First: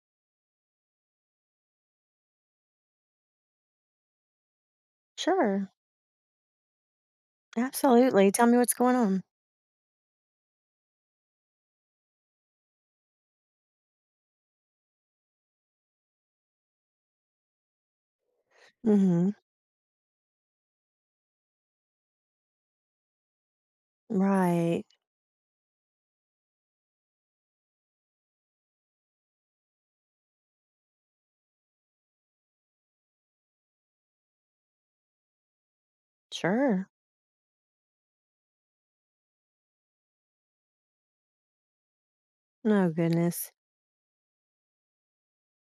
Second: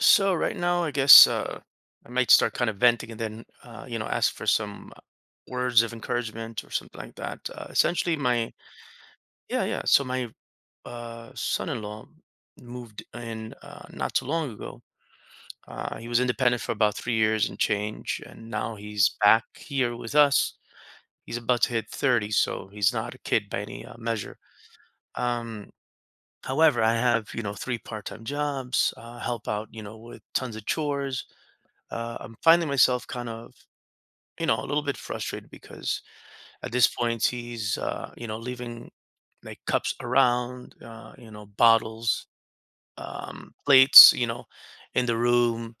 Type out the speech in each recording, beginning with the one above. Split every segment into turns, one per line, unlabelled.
So right now, I guess I might start kind of venting and then, ask for some
Sure.
words of encouragement or something like that. Essentially,
Absolutely. Tell
my
me what's going on.
yeah, yeah. So my son-in-law moved in, not too long ago. He was independent for about 3 years and change, and now he's
Mhm.
back here with us. He's about to hit 30, so he's not a kid by any measure.
Right.
Um, However, I have, three part-time jobs, help out, with tons of chores. I'm finding myself kind of, a little bit frustrated because at this
Sure.
point he's, leaving like cups around, bottles,
No goodness.
plates, in the room.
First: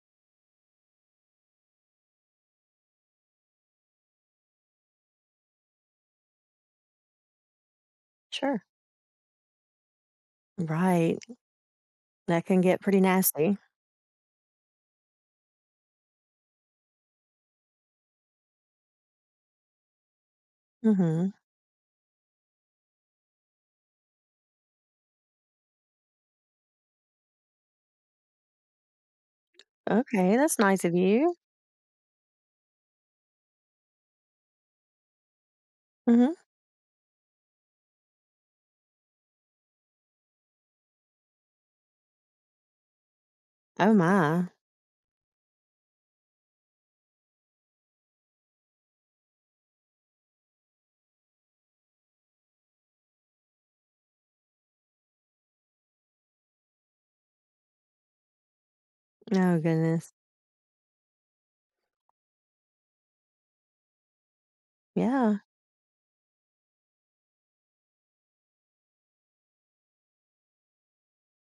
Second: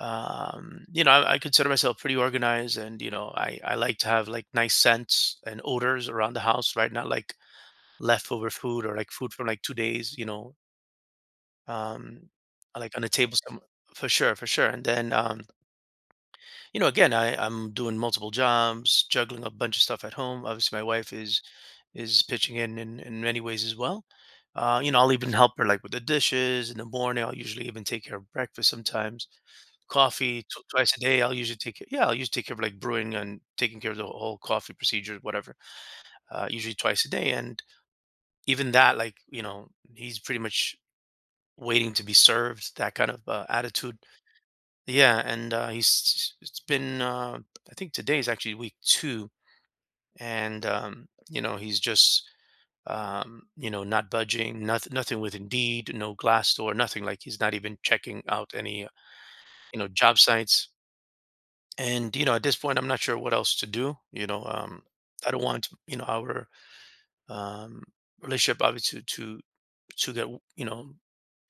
I consider myself pretty organized, and, I like to have like nice scents and odors around the house, right? Not like leftover
Sure.
food or like food from like 2 days,
Right.
um,
That can get
like
pretty
on the table
nasty.
some. For sure, for sure. And then, again, I'm doing multiple jobs, juggling a bunch of stuff at home. Obviously, my wife
Mhm.
is pitching in in many ways as well. I'll even help her like with the dishes in the morning. I'll usually even take care of breakfast sometimes,
Okay,
coffee
that's nice of
twice a day. I'll
you.
usually take care- yeah, I'll usually take care of like brewing and taking care of the whole coffee procedure, whatever.
Mhm.
Usually twice a day, and even that, like he's pretty much waiting to be served. That kind of
Oh
attitude.
my.
Yeah, and he's it's been I think today is actually week two, and he's just not budging, nothing, nothing with Indeed, no Glassdoor, nothing. Like he's not even checking out any
Oh goodness.
job sites. And at this point, I'm not sure what else to do. I
Yeah.
don't want, our um, relationship, obviously, to to get, you know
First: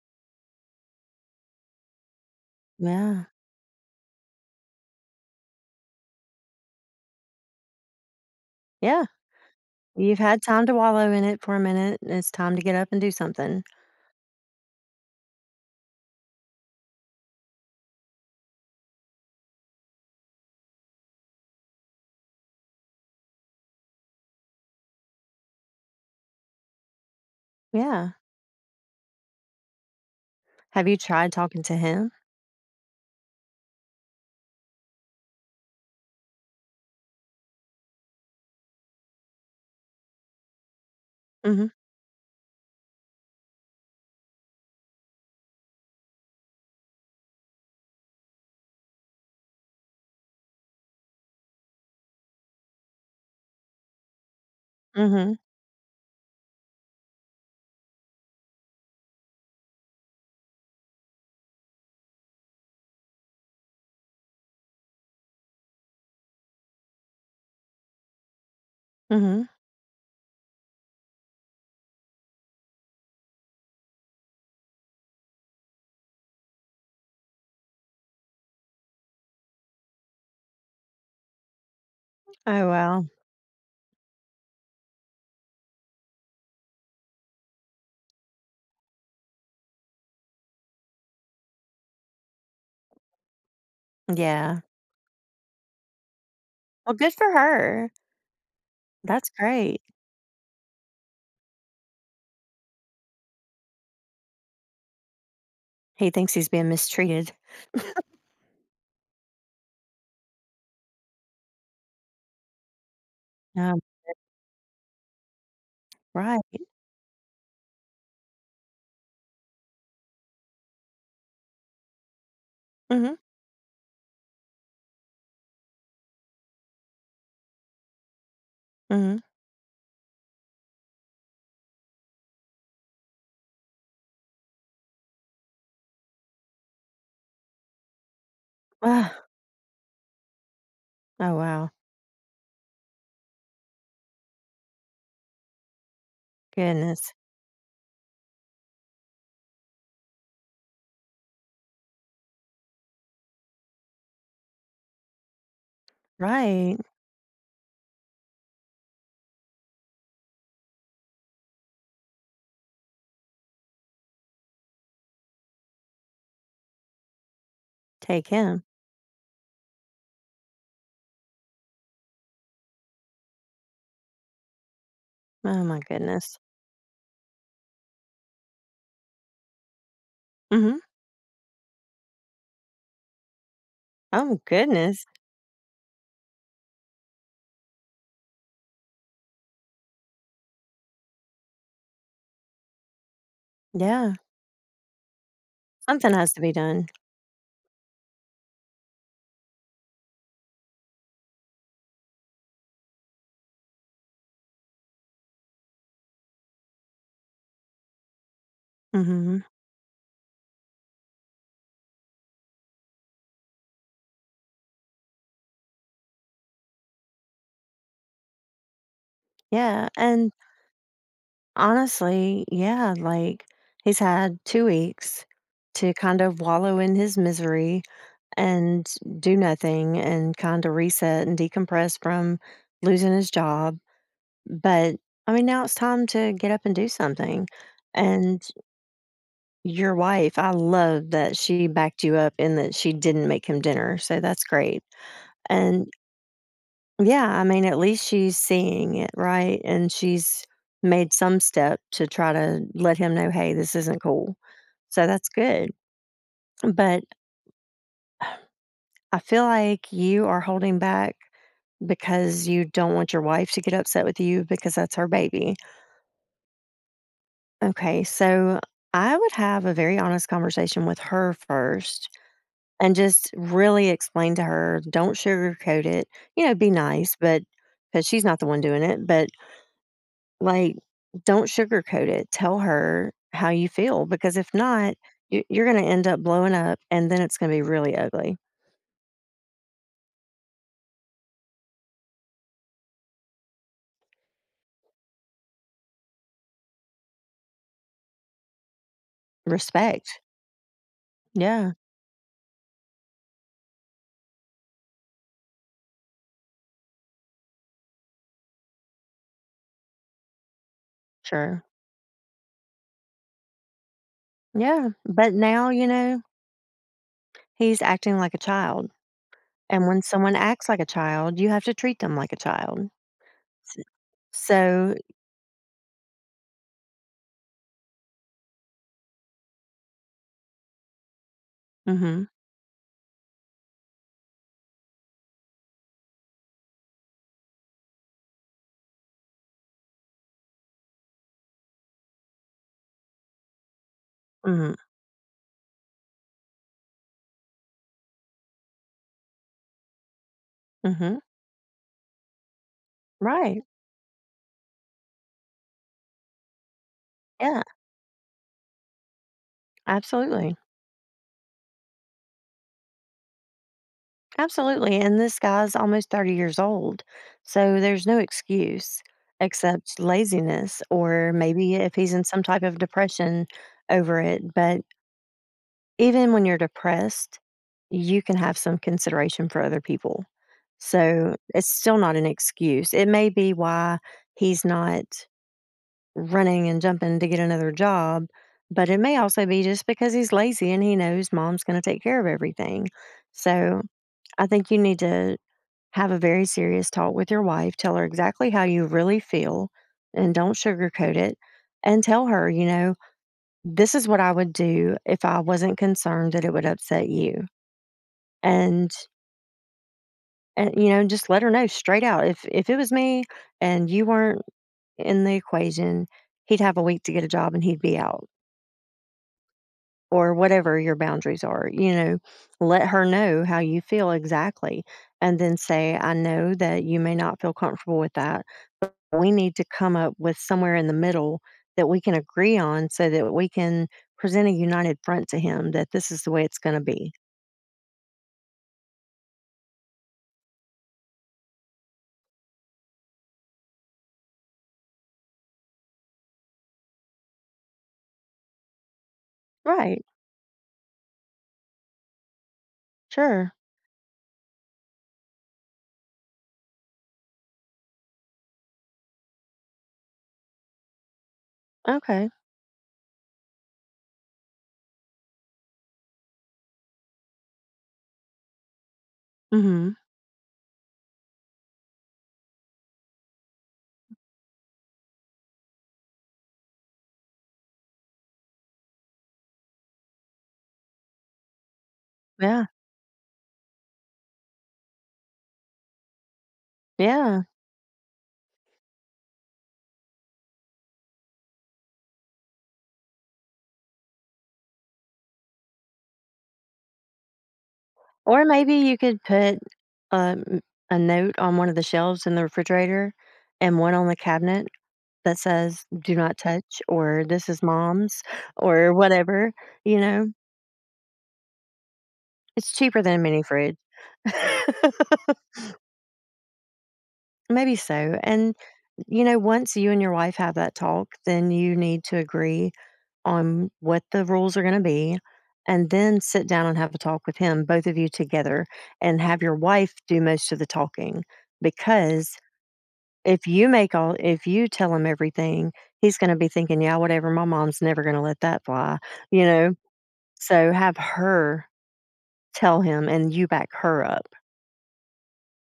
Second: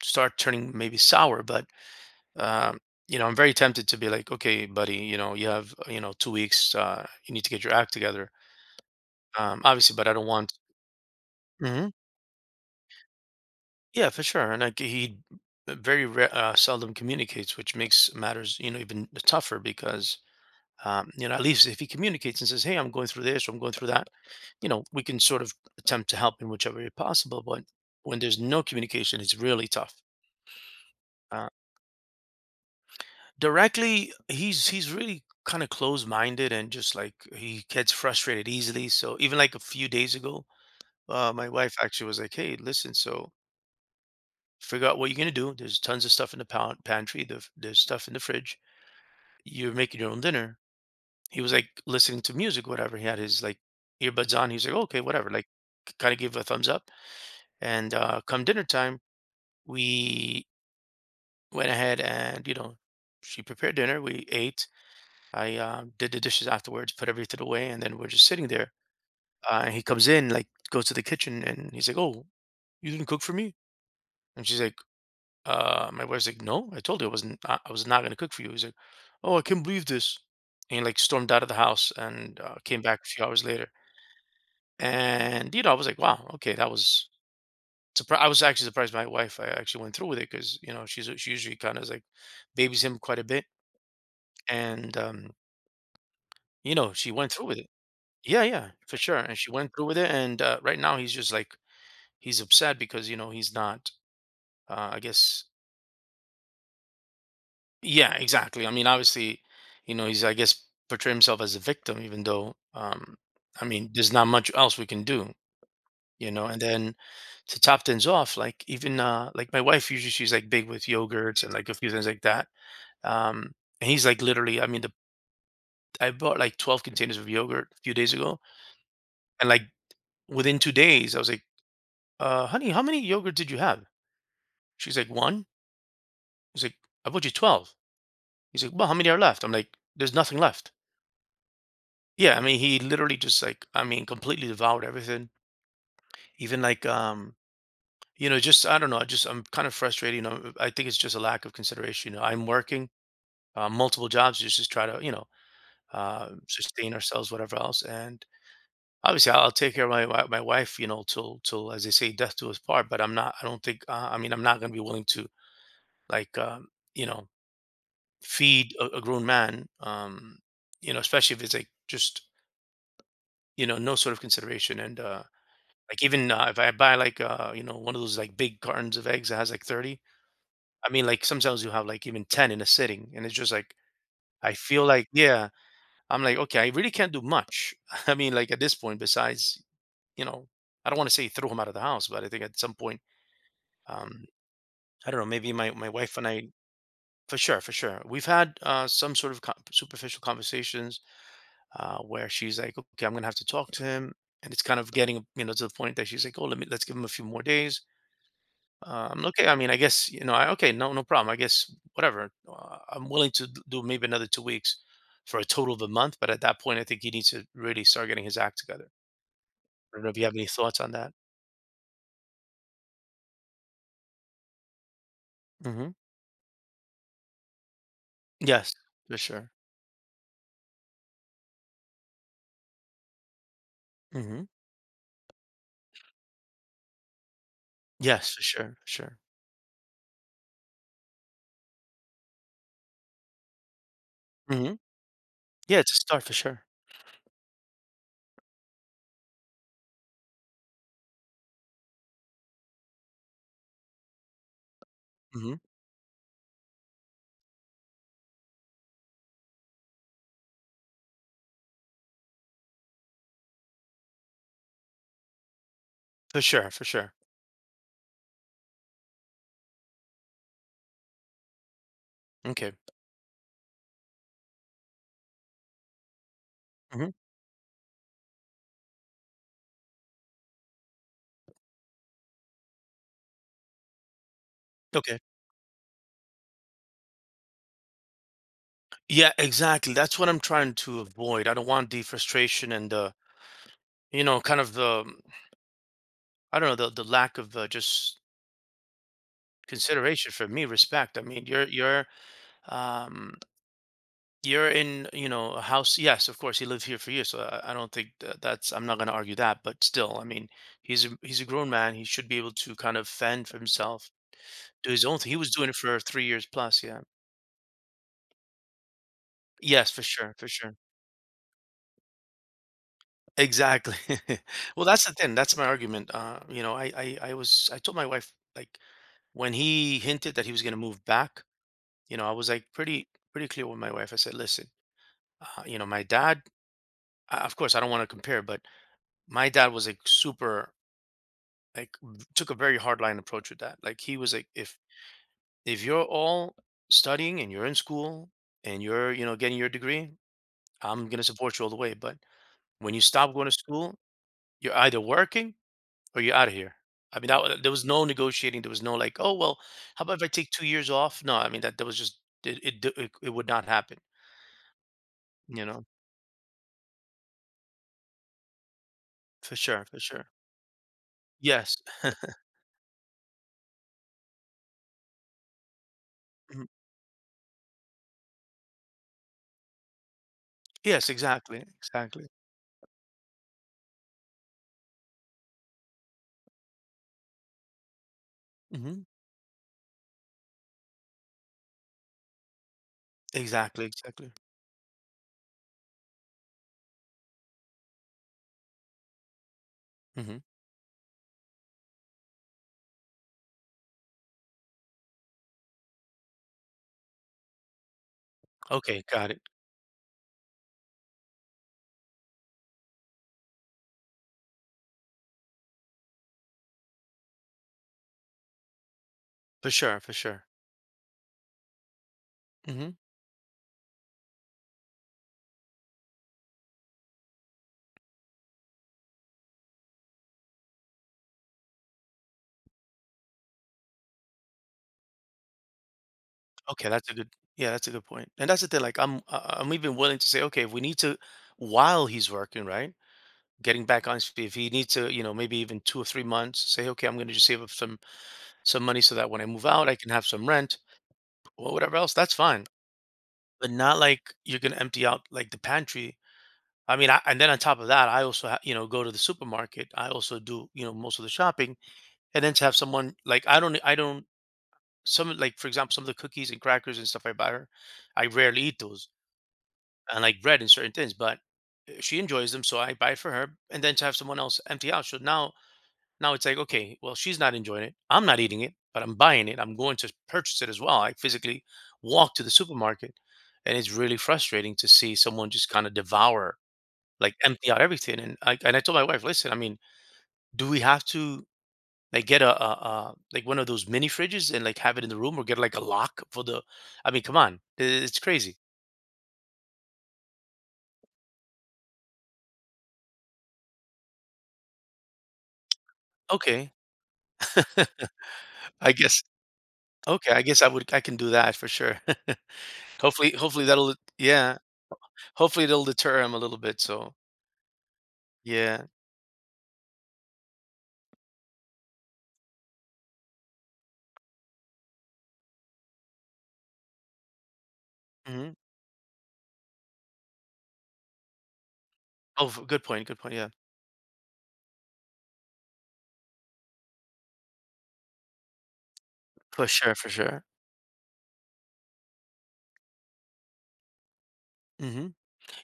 start turning maybe sour. But um,
Yeah.
I'm very tempted to be like, "Okay, buddy, you have, 2 weeks, you need to get your act together."
Yeah.
Obviously, but I
You've
don't
had
want.
time to wallow in it for a
Hmm.
minute. It's time to get up and do something.
Yeah, for sure. And like he seldom communicates, which makes matters, even tougher because, at least if he communicates and says, "Hey, I'm going through this," or "I'm going through that," we can sort of attempt to help in whichever way possible. But
Yeah.
when there's no communication, it's really tough.
Have you tried
uh,
talking to him?
Directly, he's really kind of closed-minded, and just like he gets frustrated easily, so even like a few days ago, my
Mhm.
wife actually was like, "Hey, listen, so figure out what you're going to do. There's tons of stuff in the pantry, there's stuff in the fridge, you're making your own dinner." He was like listening to music, whatever. He had his like earbuds on. He was like, "Okay, whatever,"
Mhm.
like kind of give a thumbs up. And come dinner time, we went ahead, and she prepared dinner, we ate. I did the dishes afterwards, put everything away, and then we're just sitting there.
Mhm.
And he comes in, like goes to the kitchen, and he's like, "Oh, you didn't cook for me?" And she's like, "My wife's like, no, I told you I wasn't. I was not gonna cook for you." He's like, "Oh, I can't believe this," and he like stormed out of the house, and
Oh
came back a
well.
few hours later. And I was like, "Wow, okay, that was." I was actually surprised my wife. I actually went through with it because she usually kind of like babies him quite a bit,
Yeah.
and
Well,
she
good for
went through with it.
her.
Yeah, yeah, for sure.
That's
And she went
great.
through with it. And right now he's just like he's upset because he's not. I guess.
He thinks he's being mistreated.
Yeah, exactly. I mean, obviously, he's, I guess, portray himself as a victim, even though, I
Um,
mean, there's not much else we can do.
right.
And then, to top things off, like even like my wife, usually she's like big with yogurts and like a few things like that.
Mhm,
Um, and he's like literally, I mean, the I bought like 12 containers of yogurt a few days ago,
mhm.
and like within 2 days, I was like, "Honey, how many yogurt did you have?" She's like, "1?" He's like, "I bought you 12." He's like, "Well, how many are
Ah,
left?" I'm like, "There's nothing left."
oh, wow.
Yeah, I mean, he literally just like, I mean, completely devoured everything. Even like,
Goodness.
just I don't know. I'm kind of frustrated. I think it's just a lack of consideration. I'm working multiple jobs just to try to,
Right.
sustain ourselves, whatever else. And obviously, I'll take care of my my wife, till as they say, death do us part. But I'm not. I don't think. I mean, I'm not going to be willing to like, you know,
Take him.
feed a grown man, especially if it's like just no sort of consideration. And
Oh my
like even
goodness.
if I buy like one of those like big cartons of eggs that has like 30.
Mm. Mhm.
I mean, like sometimes you have like even 10 in a sitting, and it's just like
Oh,
I feel
goodness.
like, yeah, I'm like, "Okay, I really can't do much." I mean, like at this point, besides, you know I don't want to say throw him out of the house, but I think at some point,
Yeah.
um I don't know, maybe my
Something
wife and
has to
I.
be done.
For sure, for sure, we've had some sort of superficial conversations, where she's like, "Okay, I'm gonna have to talk to him," and it's kind of getting, to the point that she's like, "Oh, let's give him a few more days."
Mm. Mhm.
Okay, I mean, I guess, okay, no, no problem. I guess whatever. I'm willing to do maybe another 2 weeks for a total of a month, but at that point, I think he needs to really start getting his act together.
Yeah,
I don't know if you
and
have any thoughts on that.
honestly, yeah, like, he's had 2 weeks
Hmm.
to kind of wallow in his misery
Yes,
and
for
do
sure.
nothing and kinda reset and decompress from losing his job,
Hmm.
but, I mean, now it's time to get up and do something,
Yes, for
and
sure, for sure.
your wife, I love that she backed you up and that she didn't make him dinner, so that's
Hmm.
great,
Yeah,
and
it's a start for sure.
yeah, I mean, at least she's seeing it, right? And she's made some step to try to let him know, "Hey, this isn't cool." So that's
Hmm.
good, but I feel like you are holding back because you don't want your wife to get upset with you because that's her baby.
For sure, for sure.
Okay, so I would have a very honest conversation with her first.
Okay.
And just really explain to her, don't sugarcoat it. You know, be
Hmm.
nice, but because she's not the one doing it, but, like, don't sugarcoat it. Tell her how you feel because if not,
Okay.
you're going to end up blowing up and then it's going to be really ugly.
Yeah, exactly. That's what I'm trying to avoid. I don't want the frustration and the, kind of the, I don't know, the lack of, just
Respect.
consideration for me, respect. I mean,
Yeah,
um, you're in, a house. Yes, of course, he lived here for years, so I don't think that that's. I'm not going to argue that, but still, I mean, he's a
sure.
grown man. He should be able to kind of fend for himself,
Yeah.
do his own thing.
But
He was
now,
doing it
you
for
know,
3 years plus. Yeah.
he's acting like a child. And
Yes,
when
for sure,
someone
for
acts
sure.
like a child, you have to treat them like a child. S-
Exactly. Well,
So,
that's the thing. That's my argument. I told my wife, like, when he hinted that he was going to move back,
mm hmm,
I was like pretty, pretty clear with my wife. I said, listen, my dad, of course, I don't want to compare, but my dad was like super, like, took a very hard line approach with that. Like, he was like,
mm
if you're all studying and you're in school and you're, getting your degree,
hmm, mm
I'm
hmm.
going to support you all the way. But when you stop going to
Right.
school, you're either working or you're out of here." I mean,
Yeah,
there was no negotiating. There was no like, "Oh well, how about if I take
absolutely.
2 years off?" No, I mean that was just it. It would not happen.
Absolutely. And this
You
guy's
know,
almost 30 years old. So there's no excuse
for sure,
except
for sure.
laziness, or maybe
Yes.
if he's in some type of depression over it. But even when you're
Mhm.
depressed, you can have some consideration for other people.
Yes,
So
exactly,
it's still not an
exactly.
excuse. It may be why he's not running and jumping to get another job, but it
Hmm.
may also be just because he's lazy and he knows mom's going to take care of everything. So
Exactly, exactly.
I think you need to have a very serious talk with your wife. Tell her exactly how you really feel and
Hmm.
don't sugarcoat it. And tell her, you know, this is what I would do if I wasn't concerned that it would upset you. And,
Okay, got it.
and you know, just let her know straight out. If it was me and you weren't in the equation, he'd have a week to get a job and he'd be out
For sure, for
or
sure.
whatever your boundaries are. You know, let
Hmm.
her know how you feel exactly and then say, I know that you may not feel comfortable with that. We need to come up with somewhere in the middle that we can agree on so that we can present a united front to him that this is the way it's going to
Okay, that's
be.
a good. Yeah, that's a good point. And that's the thing. Like, I'm even willing to say, okay, if we need to, while he's working, right, getting back on his feet, if he needs to, maybe even 2 or 3 months, say, okay, I'm going to just save up some money so that when I move out, I
Right.
can have some rent or whatever else. That's fine,
Sure.
but not like you're gonna empty out like the pantry. I mean, and then on top of that, go to the supermarket. I also do, most of the shopping,
Okay.
and then to have someone like. I don't Some, like, for example, some of the cookies and crackers and stuff I buy her, I rarely eat those,
Mhm.
and like bread and certain things, but she enjoys them, so I buy for her. And then to have someone else empty out, so now it's like, okay, well, she's not enjoying it. I'm not eating it, but I'm buying it. I'm going to purchase it as well. I physically walk to the
Yeah.
supermarket, and it's really frustrating to see someone just kind of devour, like
Yeah.
empty out everything. And I told my wife, listen, I mean, do we have to like get a, like, one of those mini fridges and like have it in the room, or get like a lock for the? I mean, come on, it's
Or
crazy.
maybe you could put um, a note on one of the shelves in the refrigerator and one on the cabinet that says do not
Okay.
touch or this is mom's
I
or
guess.
whatever, you know.
Okay, I guess I would. I can do that for sure.
It's cheaper than a
Hopefully,
mini
hopefully
fridge.
that'll. Yeah. Hopefully it'll deter him a little bit. So
Maybe so. And,
yeah.
you know, once you and your wife have that talk, then you need to agree on what the rules are going to be and then sit down and have a talk with him, both of you
Mhm.
together, and have your wife do most of the talking. Because
Oh, f good point, good point.
if
Yeah.
you make all, if you tell him everything, he's going to be thinking, yeah, whatever, my mom's never going to let that fly, you
For
know?
sure, for sure.
So have her tell him and you back her up.
Mhm.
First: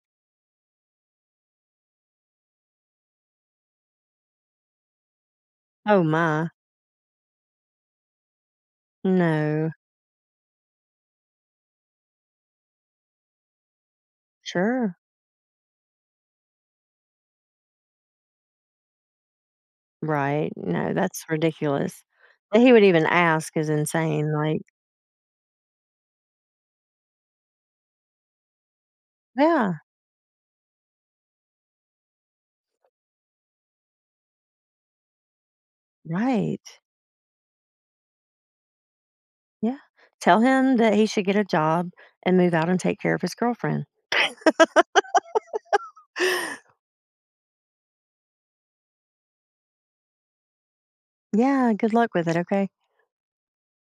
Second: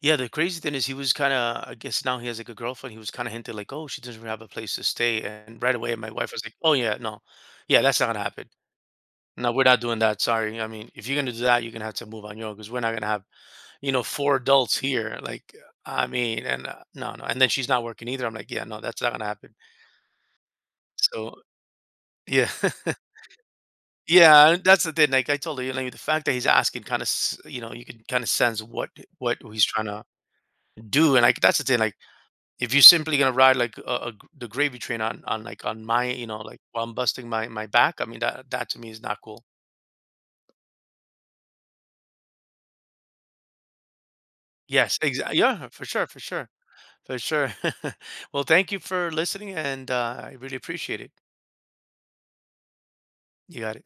Yeah, the crazy thing is he was kinda, I guess now he has, like, a girlfriend, he was kinda hinted like, "Oh, she doesn't have a place to stay," and right away,
Oh,
my wife was
my.
like, "Oh, yeah, no. Yeah, that's not gonna happen. No, we're
No.
not doing that, sorry. I mean, if you're gonna do that, you're gonna have to move on your own because 'cause we're not gonna have, 4 adults
Sure.
here." Like, I mean, and, no, no, and then she's not working either. I'm like, "Yeah, no, that's not gonna happen."
Right, no, that's
So,
ridiculous.
yeah.
That he would even ask is insane,
Yeah,
like
and that's the thing. Like I told you, like the fact that he's asking, kind of, you can kind of sense what he's
yeah,
trying to do. And like that's the thing. Like if you're simply gonna ride like the gravy train on like on my, like
right,
while I'm busting my back, I mean that to me is not cool.
yeah. Tell him that he should get a job and move out and take care of his girlfriend.
Yes, exactly. Yeah, for sure, for sure, for sure. Well, thank you for listening, and I really appreciate it.
Yeah, good luck with it, okay?
You got it.